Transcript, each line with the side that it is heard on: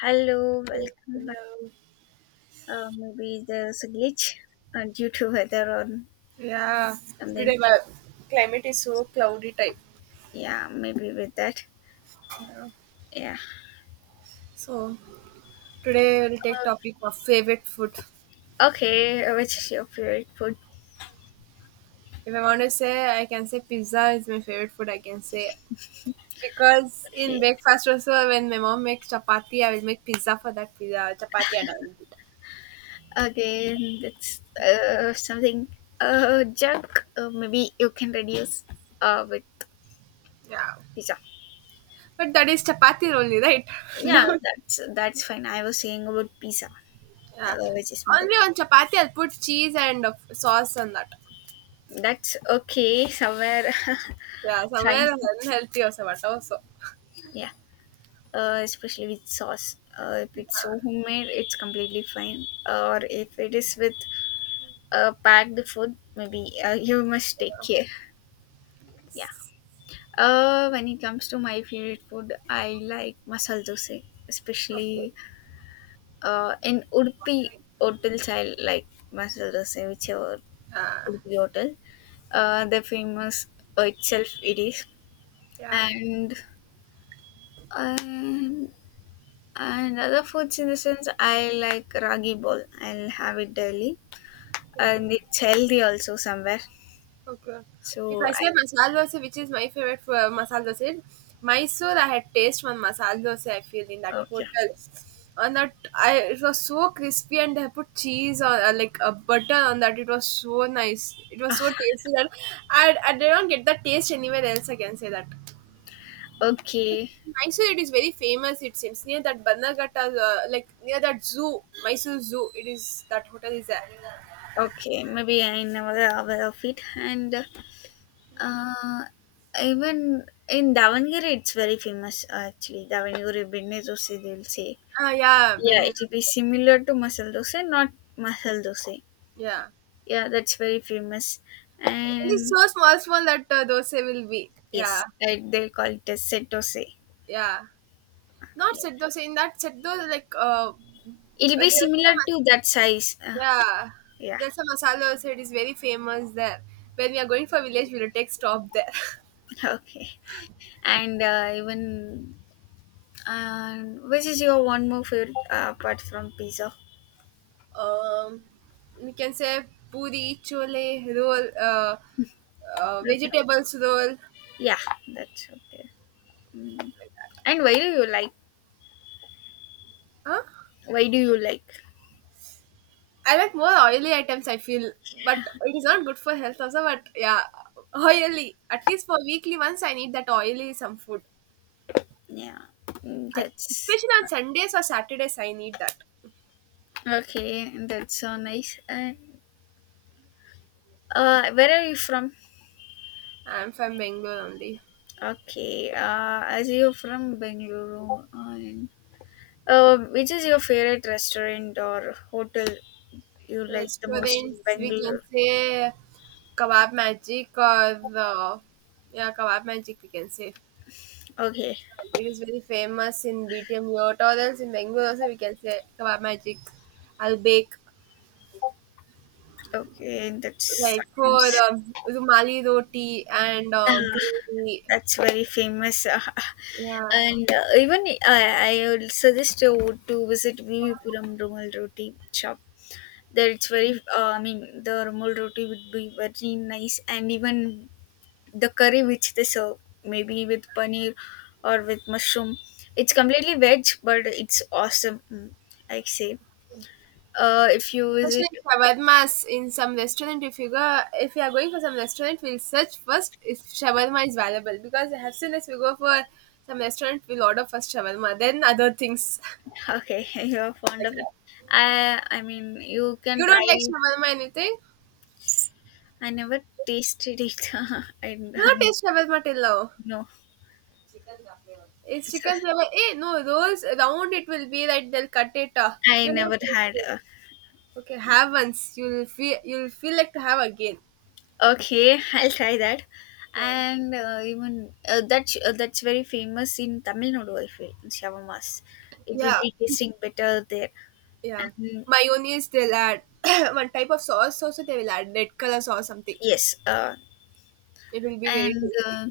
left: Hello, welcome back.
right: Hello.
left: Maybe there's a glitch due to weather or
right: Yeah, today
left: something.
right: my climate is so cloudy type.
left: Yeah, maybe with that.
right: Yeah.
left: Yeah.
right: So today we'll take topic of favorite food.
left: Okay, which is your favorite food?
right: If I want to say, I can say pizza is my favorite food. I can say because in
left: Okay.
right: breakfast also when my mom makes chapati, I will make pizza for that pizza chapati and I will eat.
left: Again, that's something junk. Maybe you can reduce with
right: Yeah,
left: pizza.
right: but that is chapati only, right?
left: Yeah,
right: No.
left: that's fine. I was saying about pizza,
right: Yeah,
left: which is made of.
right: only on chapati I'll put cheese and sauce on that.
left: That's okay. Somewhere
right: Yeah,
left: fine.
right: somewhere unhealthy or somewhat also.
left: Yeah. Especially with sauce. If it's so homemade, it's completely fine. Or if it is with packed food, maybe you must take
right: Yeah.
left: care. Yeah. When it comes to my favorite food, I like masala dosa,
right: Okay.
left: especially in Udupi hotels. I like masala dosa, whichever
right: Uh,
left: Udupi hotel. The famous itself it is,
right: yeah.
left: and. Um, And other foods in the sense I like ragi bowl. I'll have it daily.
right: Yeah.
left: And it's healthy also somewhere.
right: Okay. If
left: So
right: I
left: I
right: say masala dosa, which is my favorite for masala dosa, is Mysore, I had taste one masala dosa. I feel in that
left: okay.
right: hotel, and that I it was so crispy, and they put cheese or like a butter on that. It was so nice. It was so tasty that I did not get that taste anywhere else. I can say that.
left: Okay.
right: Mysore, it is very famous. It seems near that Bannerghatta, like near that zoo, Mysore Zoo. It is that hotel is there.
left: Okay. Maybe I never aware of it. And uh even in Davangere it's very famous actually. Davangere Binne dosa. They'll say.
right: Ah, yeah,
left: Yeah,
right: Benin.
left: it will be similar to masala dosa, not masala dosa.
right: Yeah,
left: Yeah, that's very famous.
right: it's
left: And
right: so small, small that dosa will be. Yeah,
left: yes, I, they'll call it as set dosa.
right: yeah. Not
left: Yeah.
right: set dosa. In that set dosa, like
left: It'll
right: there's
left: be similar
right: a
left: to that size
right: yeah,
left: yeah,
right: there's a masala dosa. It is very famous there. When we are going for village, we'll take stop there.
left: okay and even uh, which is your one more favorite apart from pizza,
right: um, we can say puri, chole, roll,
left: okay,
right: vegetables roll.
left: yeah, that's okay. Mm. And why do you like,
right: Huh?
left: why do you like,
right: I like more oily items, I feel, but it is not good for health also. But yeah, oily. At least for weekly once, I need that oily some food.
left: yeah. Mm,
right: At,
left: that's
right: especially on Sundays or Saturdays, I need that.
left: okay, that's so nice. And where are you from?
right: I'm from Bangalore only.
left: Okay, as you're from bengaluru and which is your favorite restaurant or hotel you like the most
right: Restaurants,
left: in
right: we can
left: Bangalore.
right: say Kebab Magic or yeah, Kebab Magic, we can say.
left: Okay,
right: It is very famous in BTM Yacht or else in Bangalore also, we can say Kebab Magic, I'll bake.
left: okay, that
right: Like for
left: sounds.
right: the Rumali roti and
left: Ah,
right: gravy.
left: that's very famous. Ah,
right: Yeah,
left: and even I would suggest you to visit Vivipuram Rumal Roti shop. There it's very, I mean, the Rumal Roti would be very nice, and even the curry which they serve, maybe with paneer or with mushroom, it's completely veg, but it's awesome. Mm, I say, if you
right: especially
left: visit.
right: shawarmas in some restaurant. If you go, if you are going for some restaurant, we'll search first if shawarma is available because as soon as we go for some restaurant, we'll order first shawarma, then other things.
left: Okay, you're fond
right: Like,
left: of it. I mean, you can
right: you don't like
left: try.
right: shawarma anything,
left: I never tasted it. I
right: you not
left: mean,
right: taste shawarma till now.
left: no,
right: It's
left: it's a,
right: chicken flavor. Eh, no, rolls round it will be like they'll cut it.
left: I
right: You know,
left: never had.
right: like,
left: A,
right: okay, have once. You'll feel like to have again.
left: okay, I'll try that.
right: Yeah.
left: And even that's very famous in Tamil Nadu. I feel shawarmas. It would
right: Yeah,
left: be tasting better there.
right: yeah.
left: And
right: Mayonnaise, they'll add one type of sauce also, they will add red color sauce something.
left: yes,
right: It will be very
left: and
right: tasty.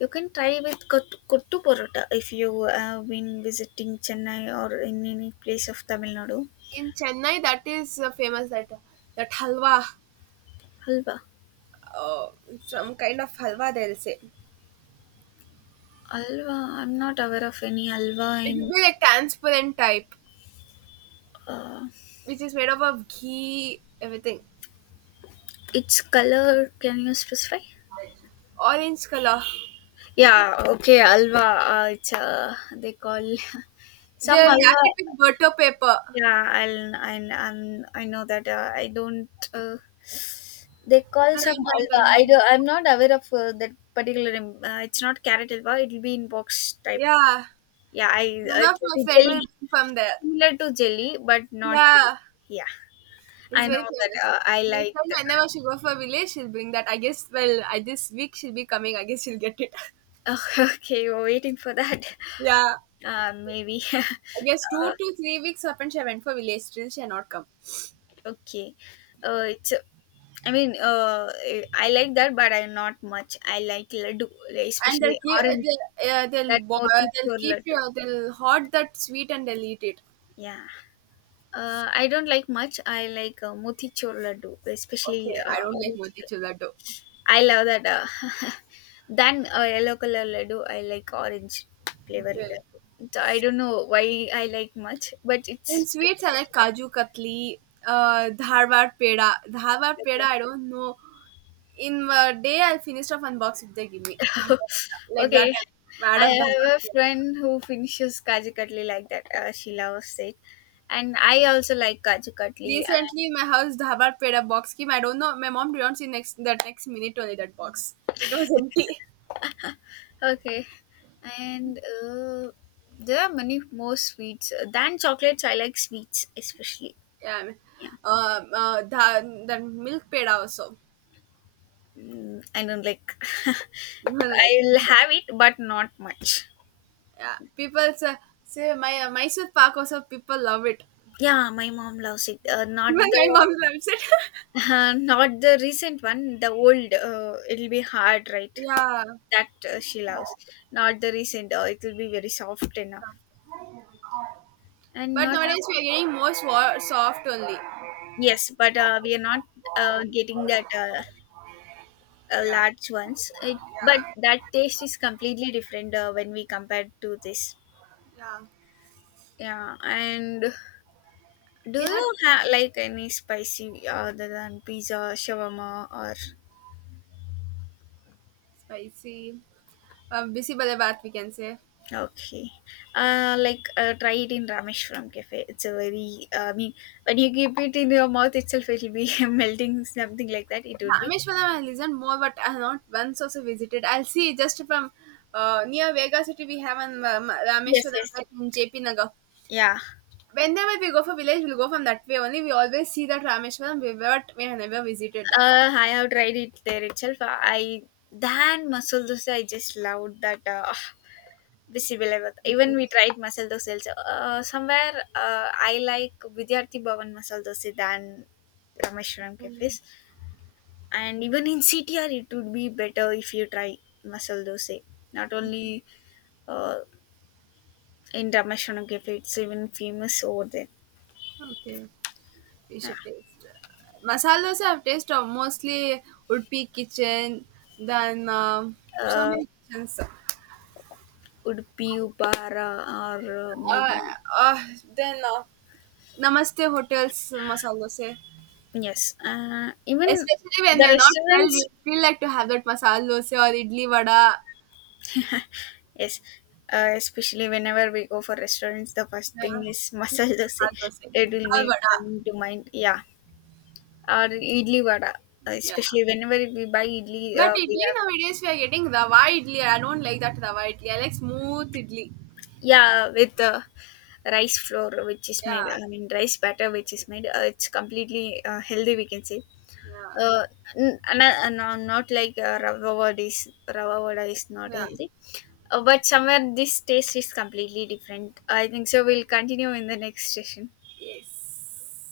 left: you can try with kottu porota if you have been visiting Chennai or in any place of Tamil Nadu.
right: In Chennai, that is famous that that halwa,
left: Halwa.
right: uh, some kind of halwa they'll say.
left: Alva. I'm not aware of any alva
right: It will
left: in
right: be like transparent type,
left: uh,
right: which is made up of ghee, everything.
left: its color. Can you specify?
right: Orange color.
left: Yeah, okay, Alva. It's they call some
right: They'll
left: alva.
right: wrap it with butter paper.
left: Yeah, I'm, I know that. I don't. They call
right: Then
left: some
right: I'm trying to
left: alva. I do.
right: remember.
left: I'm not aware of that particular name. It's not carrot alva. It'll be in box type.
right: Yeah,
left: Yeah, I.
right: one
left: It
right: of
left: will
right: my
left: be
right: friend
left: jelly,
right: will be from there.
left: similar to jelly, but not. Jelly.
right: Yeah,
left: Yeah,
right: he's
left: I
right: very
left: know that.
right: famous.
left: I
right: My
left: like.
right: friend, whenever she go for a village, she'll bring that. I guess, well, I this week she'll be coming. I guess she'll get it.
left: Oh, okay, we're waiting for that.
right: Yeah.
left: Maybe.
right: I guess 2 to 3 weeks up and she went for village. Still, she had not come.
left: okay. It's. I mean, I like that, but I not much. I like laddu, like,
right: And they'll
left: especially
right: keep,
left: orange. That
right: they'll
left: motichur
right: keep,
left: laddu.
right: they'll hoard that sweet and they'll eat it.
left: Yeah. I don't like much. I like motichur laddu,
right: Okay,
left: especially
right: I don't like
left: orange.
right: motichur laddu.
left: I love that. Than yellow color laddu, I like orange flavor
right: Okay.
left: laddu. So I don't know why I like much, but
right: In
left: it's.
right: sweets, I like kaju katli, dharwad peda. Dharwad peda, I don't know. In a day, I finished off unboxing they give me. Like that,
left: Okay.
right: I'm mad
left: I
right: of
left: have a
right: dhaba.
left: friend who finishes Kaju Katli like that. She loves it. And I also like Kaju Katli.
right: Recently, my house dhaba peda box came. I don't know. My mom didn't see next that next minute only that box. It was empty.
left: Okay. And there are many more sweets. Than chocolates, I like sweets especially.
right: Yeah, I mean,
left: Yeah.
right: the milk peda also.
left: Mm, I don't like.
right: Like,
left: I'll have it, but not much.
right: yeah, people say, say my Mysore Pak also people love it.
left: Yeah, my mom loves it.
right: Even
left: Not
right: my
left: the.
right: mom loves it.
left: not the recent one, the old. It'll be hard, right?
right: Yeah,
left: That she loves not the recent, it will be very soft enough and
right: but
left: not a,
right: nowadays we are getting more soft only.
left: yes but we are not getting that
right: Yeah,
left: large ones it, but that taste is completely different when we compare to this.
right: yeah.
left: Yeah, and do
right: We had
left: you have like any spicy other than pizza shawarma or
right: spicy. Bisi bale baat we can say.
left: okay, like, try it in rameshwaram cafe, it's a very, I mean, when you keep it in your mouth itself it'll be melting something like that it would be.
right: Rameshwaram I listened more, but I have not once also visited. I'll see just from near Vega City we have an
left: Yes,
right: Rameshwaram
left: yes.
right: right in JP Nagar.
left: Yeah.
right: Whenever we go for village, we'll go from that way only. We always see that Rameshwaram, but we have never visited that.
left: I have tried it there itself. I than masala dosa, I just loved that. Visible even we tried masala dosa also. Somewhere I like Vidyarthi Bhavan masala dosa than Rameshwaram cafes. And even in CTR, it would be better if you try masala dosa. Not only uh, in Rameshwaram cafe, it's even famous over there.
right: Okay, we should taste. Masala dosa I've tasted of mostly Udpi kitchen, then um so
left: Uh,
right: many kitchens.
left: would be Upara or
right: Uh,
left: maybe
right: uh, then Namaste hotels masala dosa.
left: yes, even
right: Especially when we
left: the
right: are not well, we
left: restaurants.
right: feel like to have that masala dosa or idli vada.
left: Yes, especially whenever we go for restaurants, the first
right: Yeah,
left: thing is masala dosa.
right: masala dosa
left: It will
right: or
left: be
right: vada.
left: coming to mind. Yeah, or idli vada.
right: Yeah.
left: Especially whenever we buy idli,
right: But
left: we
right: idli
left: have
right: nowadays we are getting rava idli. I don't like that rava idli. I like smooth idli.
left: yeah with the rice flour which is made.
right: Yeah.
left: I mean rice batter which is made. It's completely healthy. We can say.
right: Yeah.
left: Uh, not like rava vada is not
right: Yeah.
left: healthy. But somewhere this taste is completely different. I think so. We'll continue in the next session.
right: Yes.